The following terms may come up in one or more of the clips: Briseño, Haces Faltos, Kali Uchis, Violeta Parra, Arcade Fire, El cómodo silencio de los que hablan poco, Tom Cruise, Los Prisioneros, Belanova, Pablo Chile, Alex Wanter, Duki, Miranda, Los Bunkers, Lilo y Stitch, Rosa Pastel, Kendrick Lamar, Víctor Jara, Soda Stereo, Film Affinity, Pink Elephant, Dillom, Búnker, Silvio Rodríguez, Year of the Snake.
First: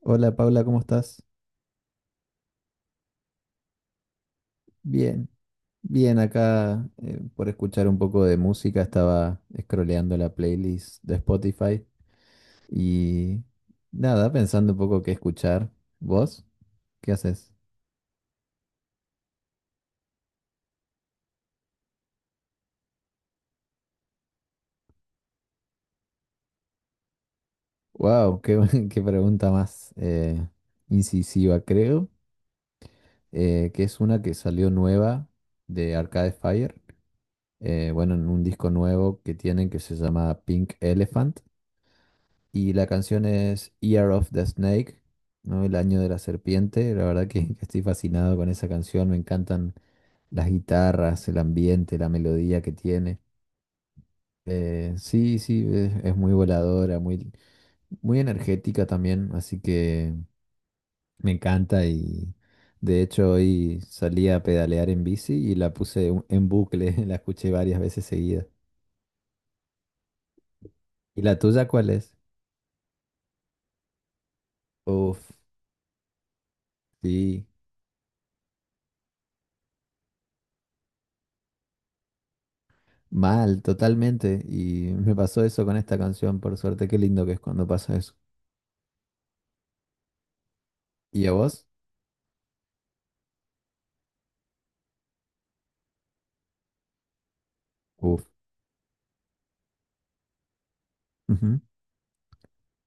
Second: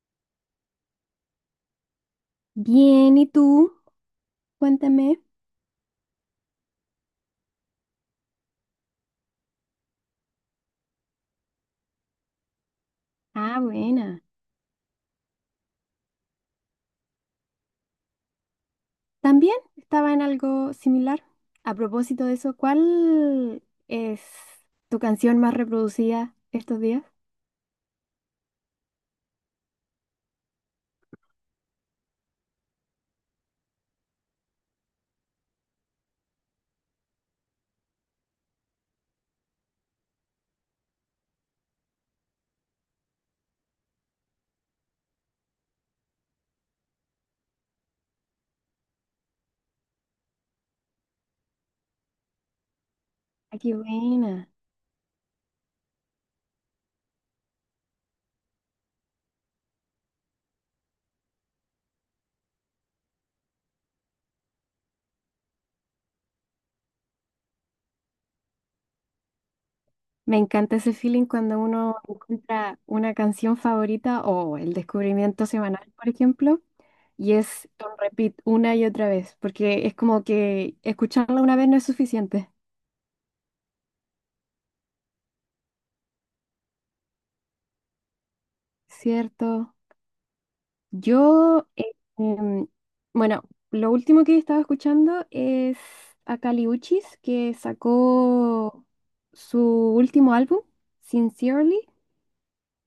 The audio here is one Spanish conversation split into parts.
Hola Paula, ¿cómo estás? Bien, ¿y tú? Cuéntame. Bien, bien acá por escuchar un poco de música, estaba scrolleando la playlist de Spotify y Ah, buena. nada, pensando un poco qué escuchar. ¿Vos? ¿Qué haces? También estaba en algo similar. A propósito de eso, ¿cuál es tu canción más reproducida estos días? Wow, qué pregunta más incisiva, creo, que es una que salió nueva de Arcade Fire, bueno, en un disco nuevo que tienen que se llama Pink Elephant. Y la canción es Year of the Snake, ¿no? El año de la serpiente. La verdad que estoy fascinado con esa canción. Me encantan las guitarras, el ambiente, la melodía que tiene. Ah, qué buena. Sí, sí, es muy voladora, muy, muy energética también. Así que me encanta y de hecho hoy salí a pedalear en bici y la puse en bucle. La escuché varias veces seguidas. Me encanta ese ¿Y feeling la cuando tuya cuál uno es? encuentra una canción favorita o el Uf, descubrimiento semanal, por ejemplo, y sí. es un repeat una y otra vez, porque es como que escucharla una vez no es suficiente, Mal, totalmente. Y me pasó eso con esta canción, por suerte. Qué lindo que es cuando pasa eso. ¿cierto? ¿Y a vos? Yo, em, bueno, lo último que estaba escuchando es a Kali Uchis, que Uf. sacó su último álbum, Ujú. Sincerely,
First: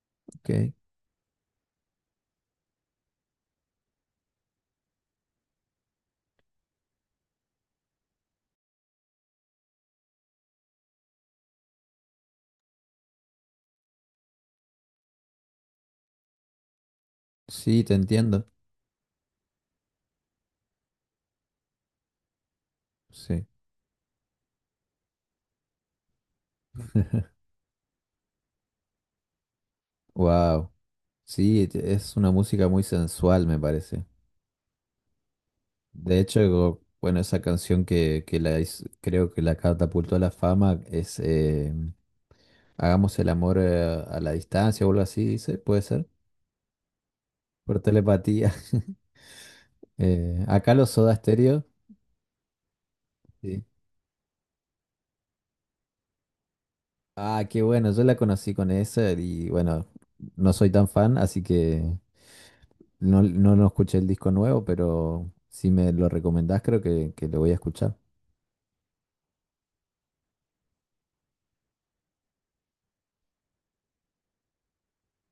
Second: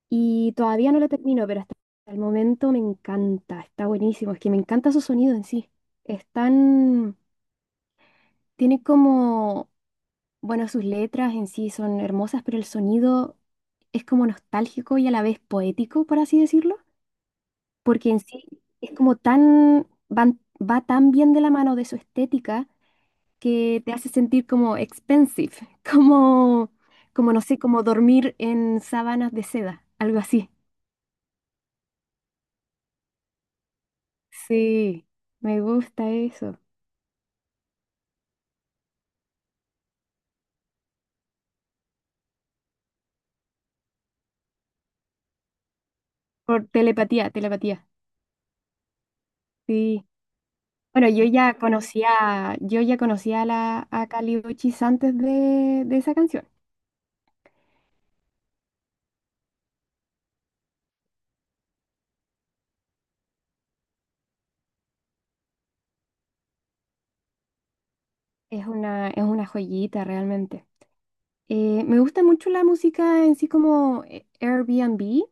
y Ok. todavía no lo termino, pero hasta el momento me encanta, está buenísimo, es que me encanta su sonido en sí. Están, tiene como, bueno, sus letras en sí son hermosas, pero el sonido es como nostálgico y a la vez poético, por así decirlo. Sí, te Porque en sí entiendo. es como tan, va tan bien de la mano de su estética Sí. que te hace sentir como expensive, como, como no sé, como dormir en sábanas de seda, algo así. Wow. Sí, es una música muy sensual, me parece. Sí, me gusta De hecho, eso. Bueno, esa canción que creo que la catapultó a la fama es Hagamos el amor a la distancia o algo así, dice, puede ser, Por telepatía, telepatía. por telepatía. Sí. Acá los Bueno, Soda Stereo. Yo ya conocía a Sí. la a Kali Uchis antes de esa canción. Ah, qué bueno, yo la conocí con esa y bueno, no soy tan fan, así que no, no, no escuché el disco nuevo, pero si me lo recomendás creo que lo voy a escuchar. Es una joyita realmente. Me gusta mucho la música en sí como Airbnb.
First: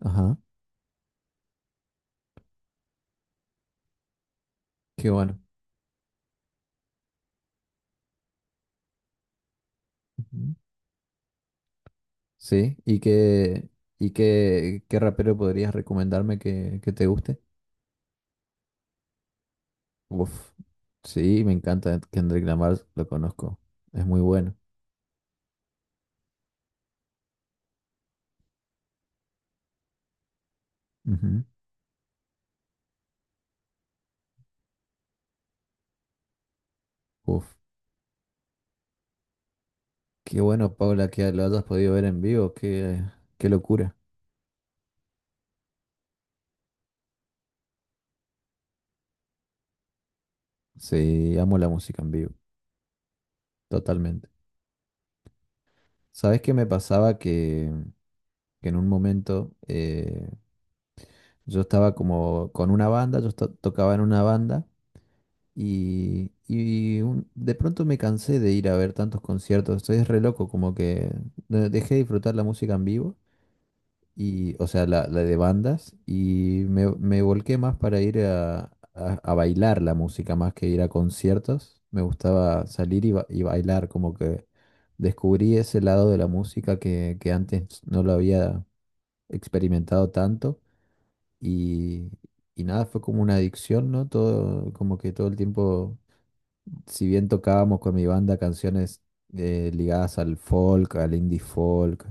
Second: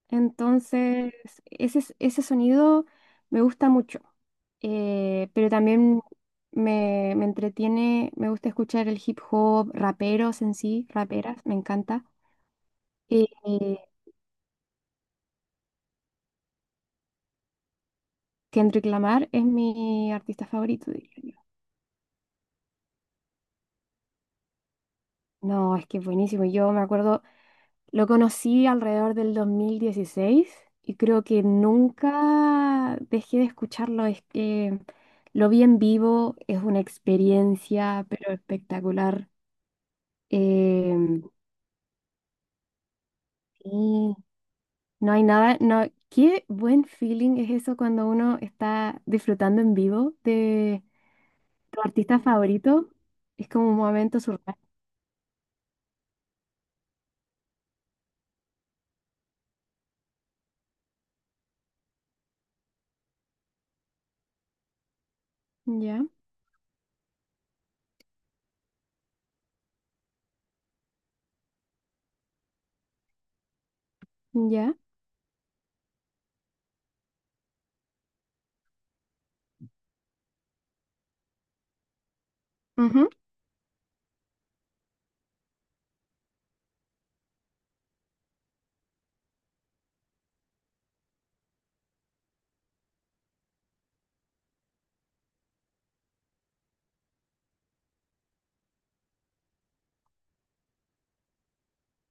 Ajá, Entonces, ese sonido me gusta mucho. qué bueno. Pero también me entretiene, me gusta escuchar el hip hop, raperos Ujú. en sí, raperas, me encanta. Sí, ¿y Eh, qué, eh, y qué, qué rapero podrías recomendarme que te guste? Kendrick Lamar es mi artista Uf, favorito, diría yo. sí, me encanta Kendrick Lamar, lo conozco, es muy bueno. No, es que es buenísimo. Yo me acuerdo, lo conocí alrededor del 2016 y creo que Ujú. nunca dejé de escucharlo. Es que lo vi en vivo, es una Uf, experiencia, pero espectacular. qué bueno, Paula, Em. que lo hayas podido ver en vivo, qué locura. Sí. No hay nada, no, qué buen feeling es eso cuando uno está disfrutando en vivo de Sí, amo la tu música en artista vivo, favorito. Es como un momento totalmente. surreal. ¿Sabés qué me pasaba? Que en un momento yo estaba como con una banda, tocaba en una banda Ya, y de pronto me cansé de ir a ver tantos conciertos. Estoy es re loco, como que dejé de disfrutar la música en vivo, y, o ya. sea, la, de bandas, y me volqué más para ir a, a bailar la música más que ir a conciertos. Me gustaba salir Ujú, y bailar, como que descubrí ese lado de la música que antes no lo había experimentado tanto y, y nada, fue como una adicción, ¿no? Todo, como que todo el tiempo, si bien tocábamos con mi banda canciones ligadas al folk, al indie folk,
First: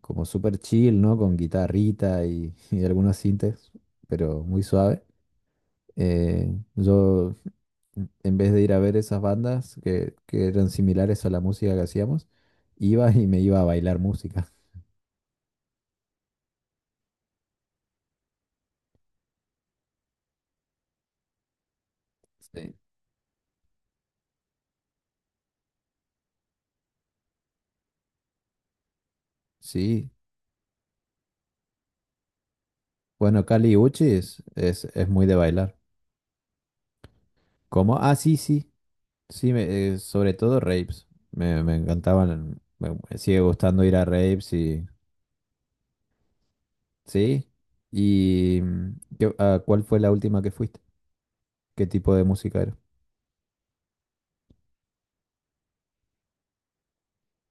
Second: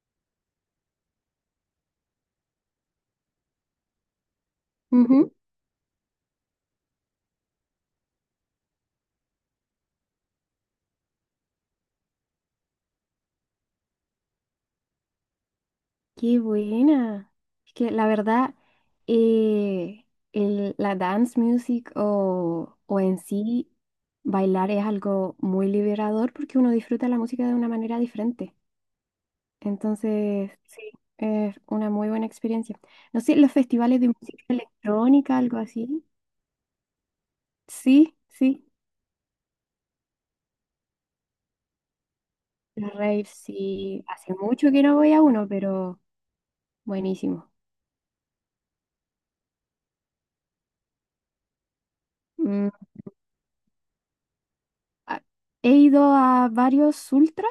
como súper chill, ¿no? Con guitarrita y, y algunos sintes, pero muy suave. ujú. Yo, en vez de ir a ver esas bandas que eran similares a la música que hacíamos, iba y me iba a bailar música. Qué buena. Es que la verdad, eh, la dance music Sí. O en sí bailar es algo muy liberador porque uno disfruta la música de una manera diferente. Sí, Entonces, sí, es una muy buena experiencia. No sé, bueno, los Kali festivales de Uchis música es, es muy de electrónica, algo bailar. así. ¿Cómo? Ah, Sí, sí, sí, sí. Sí, sobre todo raves. Me encantaban. Me, los me raves, sigue gustando ir sí. a Hace raves mucho que y. no voy a uno, pero Sí. buenísimo. ¿Y a cuál fue la última que fuiste? ¿Qué tipo de música Mm, era? a- he ido a varios ultra,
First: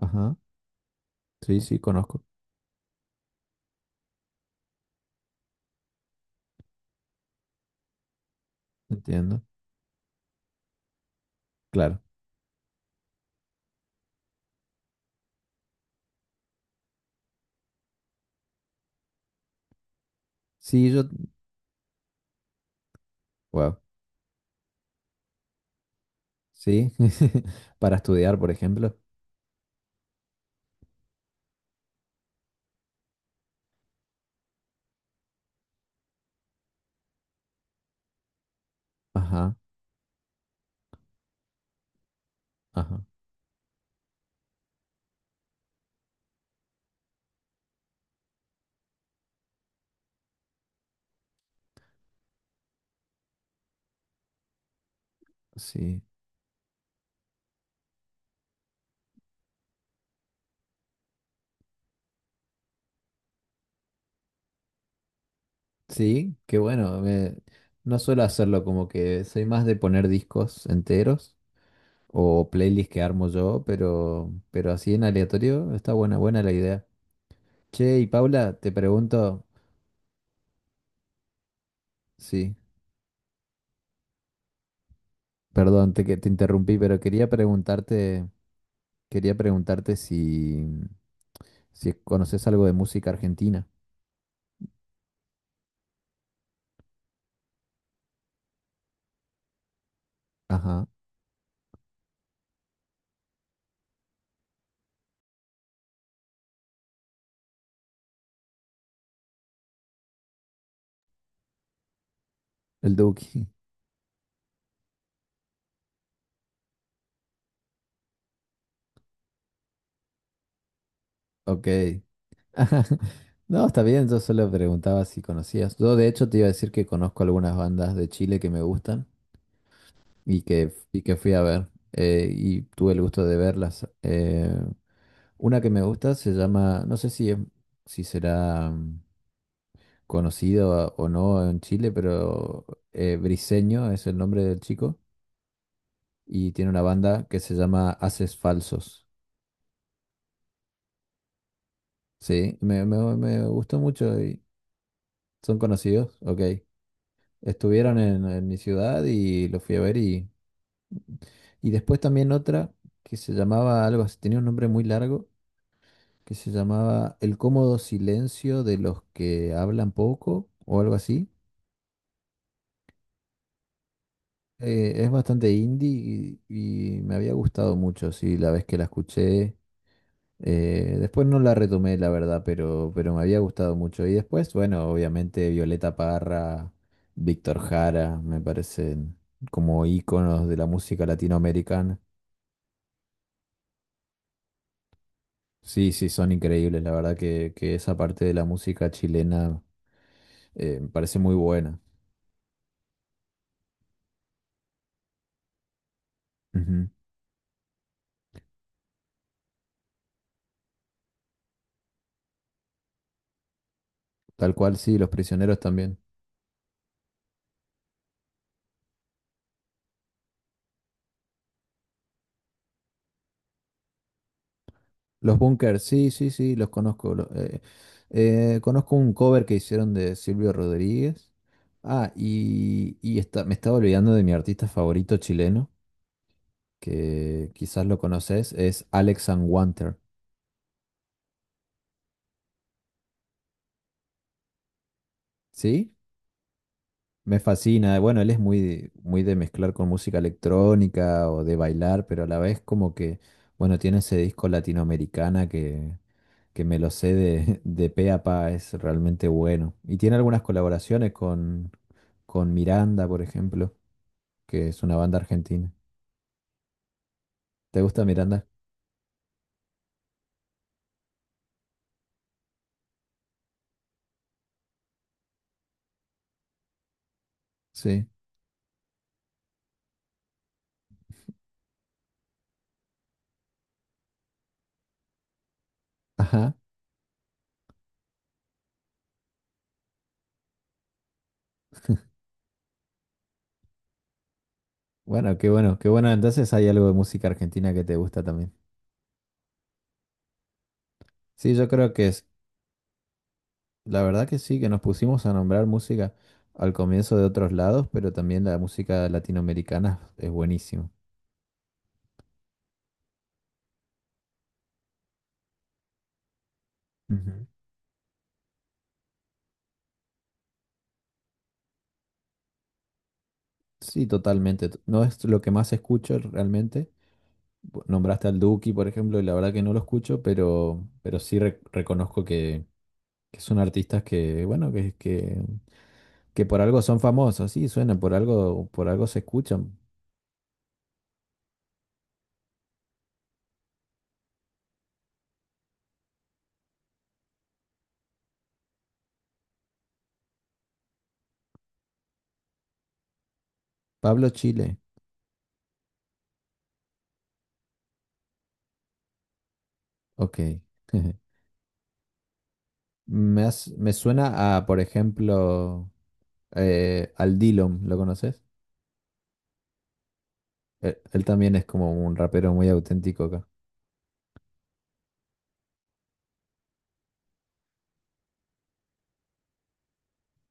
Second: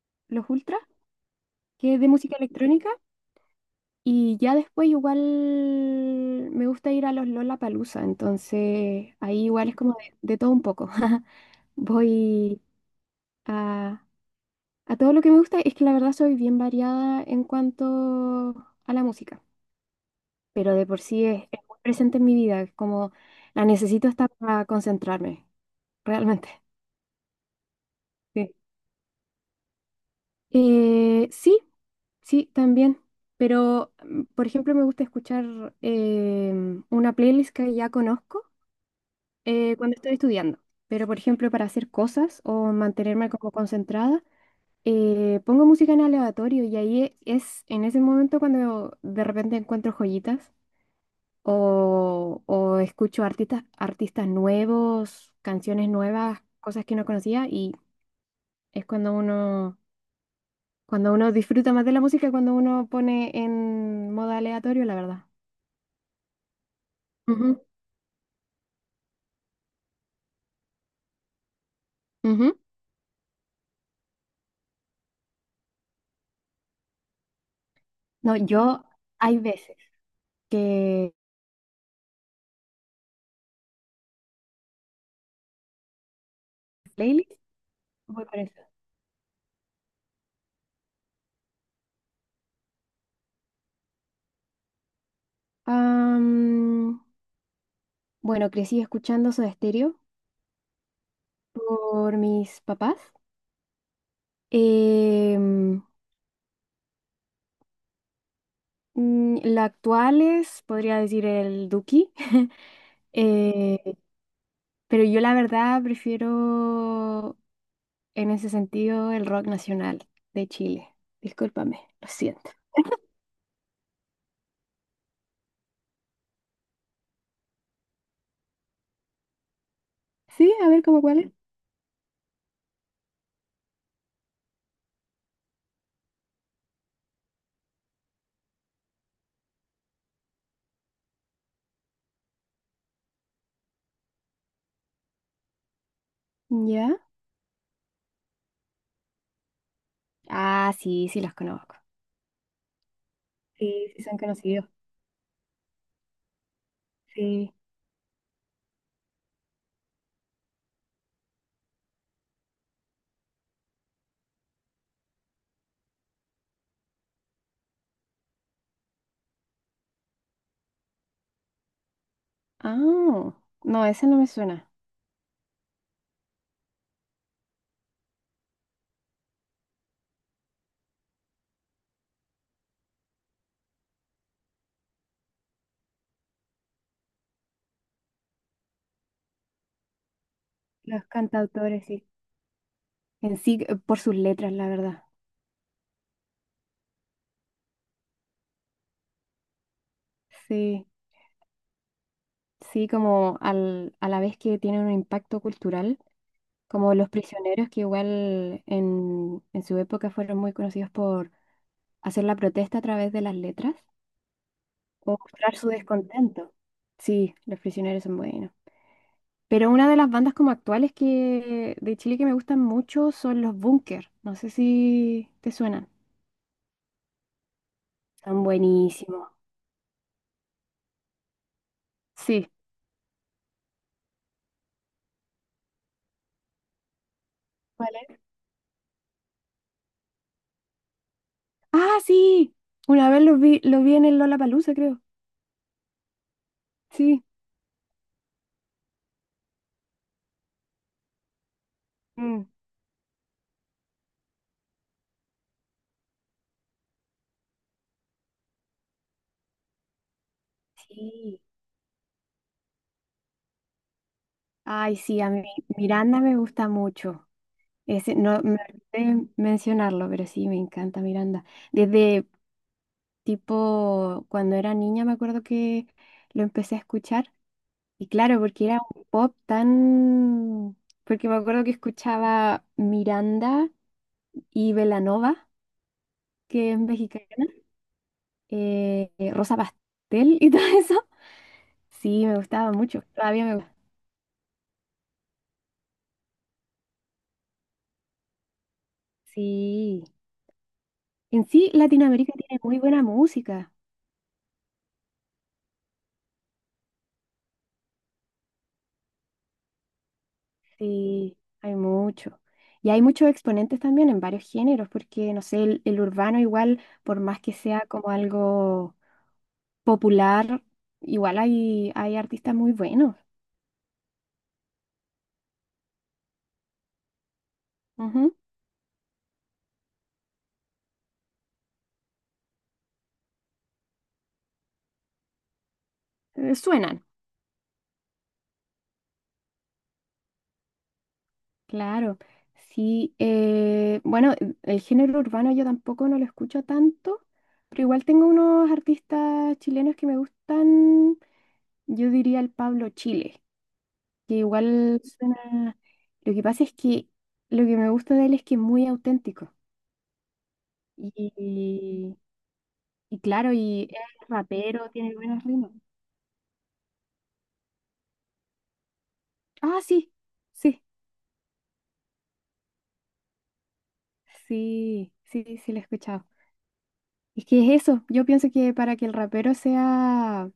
Ajá. los ultra, Sí, sí, que es de conozco. música electrónica, y ya después igual me gusta ir a los Lollapalooza, entonces Entiendo. ahí igual es como de todo un poco. Claro. Voy a A todo lo que me gusta es que la verdad soy bien variada en cuanto a la música, pero de Sí, por yo. sí es muy presente en mi vida, es como la Wow. necesito hasta para concentrarme, realmente. Sí. Para estudiar, por Sí, ejemplo. Sí, sí, también, pero mm, por ejemplo me gusta escuchar una playlist que ya conozco Ajá. Cuando estoy estudiando, pero por ejemplo para hacer cosas o Ajá. mantenerme como concentrada. Pongo música en aleatorio y ahí es en ese momento cuando de repente encuentro joyitas o escucho artistas, artistas nuevos, canciones Sí. nuevas, cosas que no conocía y es cuando uno disfruta más de la música, cuando uno pone en modo aleatorio, la verdad. Sí, qué bueno. Ujú, No suelo hacerlo, como que soy más de poner discos enteros. O ujú. playlist que armo yo, pero así en aleatorio está buena, buena la idea. Che, y No, Paula, te yo hay pregunto, veces que sí, perdón, que te interrumpí, pero playlist quería voy preguntarte, por eso. quería preguntarte si conoces algo de música argentina. Am, bueno, crecí escuchando Soda Stereo Ajá, por mis papás. Em, la actual es, podría decir, el Duki. el Duki. Eh, pero yo la verdad prefiero en ese sentido el rock nacional de Chile. Ok. Discúlpame, lo siento. No, está bien, yo solo preguntaba si conocías. Yo de hecho te iba a decir que conozco algunas bandas de Chile que me gustan y Sí, a que, ver cómo y cuál que es. fui a ver y tuve el gusto de verlas. Una que me gusta se llama, no sé si será conocido o no en Chile, pero Briseño es el nombre del chico y tiene una ¿Ya? banda que se llama Haces Falsos. Ah, sí, sí los conozco. Sí, me gustó Sí, sí son mucho y conocidos. son conocidos, ok. Sí. Estuvieron en mi ciudad y los fui a ver y después también otra que se llamaba algo así, tenía un nombre muy largo, que se llamaba El cómodo silencio de los que hablan poco o algo así. Ah, no, ese no me suena. Es bastante indie y me había gustado mucho, sí, la vez que la escuché. Después no la retomé, la verdad, pero me había gustado mucho. Y después, bueno, obviamente Violeta Parra, Víctor Jara, me parecen como íconos de la Los música cantautores, latinoamericana. sí. En sí, por sus letras, la verdad. Sí, sí, son increíbles. La verdad que esa parte de la música chilena Sí. me parece muy buena. Sí, como a la vez que tienen un impacto cultural, Ujú. como los prisioneros que igual en su época fueron muy conocidos por hacer la protesta a través de las letras Tal cual, sí, o Los mostrar Prisioneros su también. descontento. Sí, los prisioneros son buenos. Pero una de las bandas como actuales que de Chile que me gustan mucho son los Búnker. No sé si Los te Bunkers, suenan. sí, sí, sí, los conozco. lo- eh, Son eh, conozco un buenísimos. cover que hicieron de Silvio Rodríguez. Ah, Sí. y me estaba olvidando de mi artista favorito chileno, que ¿Cuál quizás lo es? conoces, es Alex Wanter. Ah, sí. Una vez los vi en el Lollapalooza, creo. ¿Sí? Sí. Me fascina. Bueno, él es muy, muy de mezclar con música electrónica o de bailar, pero a la Mm. vez como que, bueno, tiene ese disco latinoamericana que me lo sé de, de pe a pa, es realmente bueno. Y tiene algunas colaboraciones Sí. con Miranda, por ejemplo, que es Ay, una sí, banda a mí argentina. Miranda me gusta mucho. ¿Te gusta Ese, no Miranda? me olvidé mencionarlo, pero sí, me encanta Miranda. Desde tipo cuando era niña me acuerdo que lo empecé a escuchar. Y Sí. claro, porque era un pop tan... Porque me acuerdo que escuchaba Miranda y Belanova, Ajá. que es mexicana, Rosa Pastel y todo eso. Sí, me gustaba mucho. Todavía me gusta. Bueno, qué bueno, qué bueno. Entonces hay algo de música argentina que te gusta también. Sí. En Sí, sí, yo creo que es, Latinoamérica tiene muy buena música. la verdad que sí, que nos pusimos a nombrar música al comienzo de otros lados, pero también la música latinoamericana es buenísima. Sí, hay mucho. Y hay muchos exponentes también en varios géneros, porque, no sé, el urbano igual, por más Ujú. que sea como algo popular, igual hay, hay artistas muy buenos. Sí, totalmente. No es lo que más escucho realmente. Nombraste Ujú. al Duki, por ejemplo, y la verdad que no lo escucho, pero sí reconozco que son artistas que, bueno, que por algo son Suenan, famosos. Sí, suenan, por algo se escuchan. claro. Sí, bueno, el género urbano yo tampoco no lo escucho tanto, pero igual tengo unos artistas chilenos que me gustan, yo diría el Pablo Chile. Pablo Que Chile, igual suena... Lo que pasa es que lo que me gusta de él es que es muy auténtico. ok. Y, y Me, claro, has- y me es suena a, por rapero, tiene buenos ritmos. ejemplo, al Dillom, ¿lo conoces? Ah, sí, Él también es como un rapero muy auténtico acá. Sí, sí, lo he escuchado. Es que es eso, yo pienso que para que el rapero sea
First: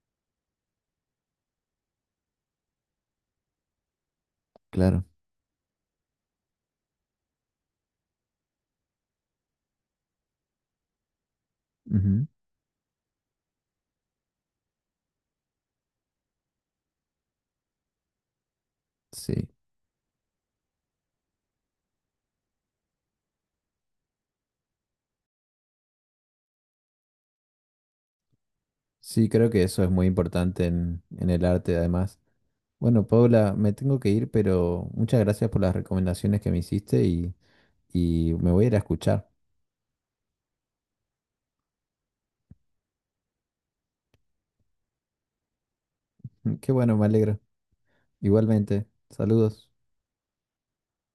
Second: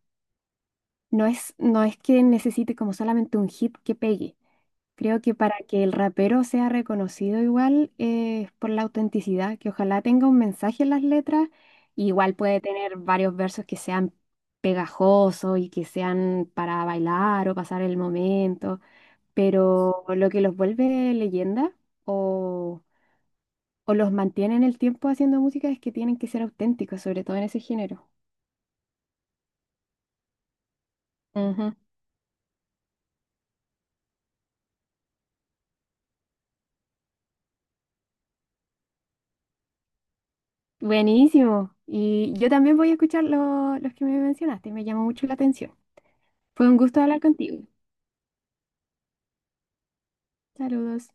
no no es que necesite como solamente un hit que pegue. Claro. Creo que para que el rapero sea reconocido igual es por la autenticidad, que ojalá tenga un mensaje en las letras, Ujú. igual puede tener varios versos que sean pegajosos y que sean para bailar o pasar el momento, Sí. pero lo que los vuelve leyenda o, o los mantiene en el tiempo haciendo música es que tienen que ser auténticos, sobre todo en ese género. Sí, creo que eso es muy importante en el Ujú. arte, además. Bueno, Paula, me tengo que ir, pero muchas gracias por las recomendaciones que me hiciste y me voy a ir a escuchar. Buenísimo. Y yo también voy a escuchar los que me mencionaste. Me llamó mucho la atención. Fue Qué un bueno, gusto me hablar alegro. contigo. Igualmente, saludos. Saludos.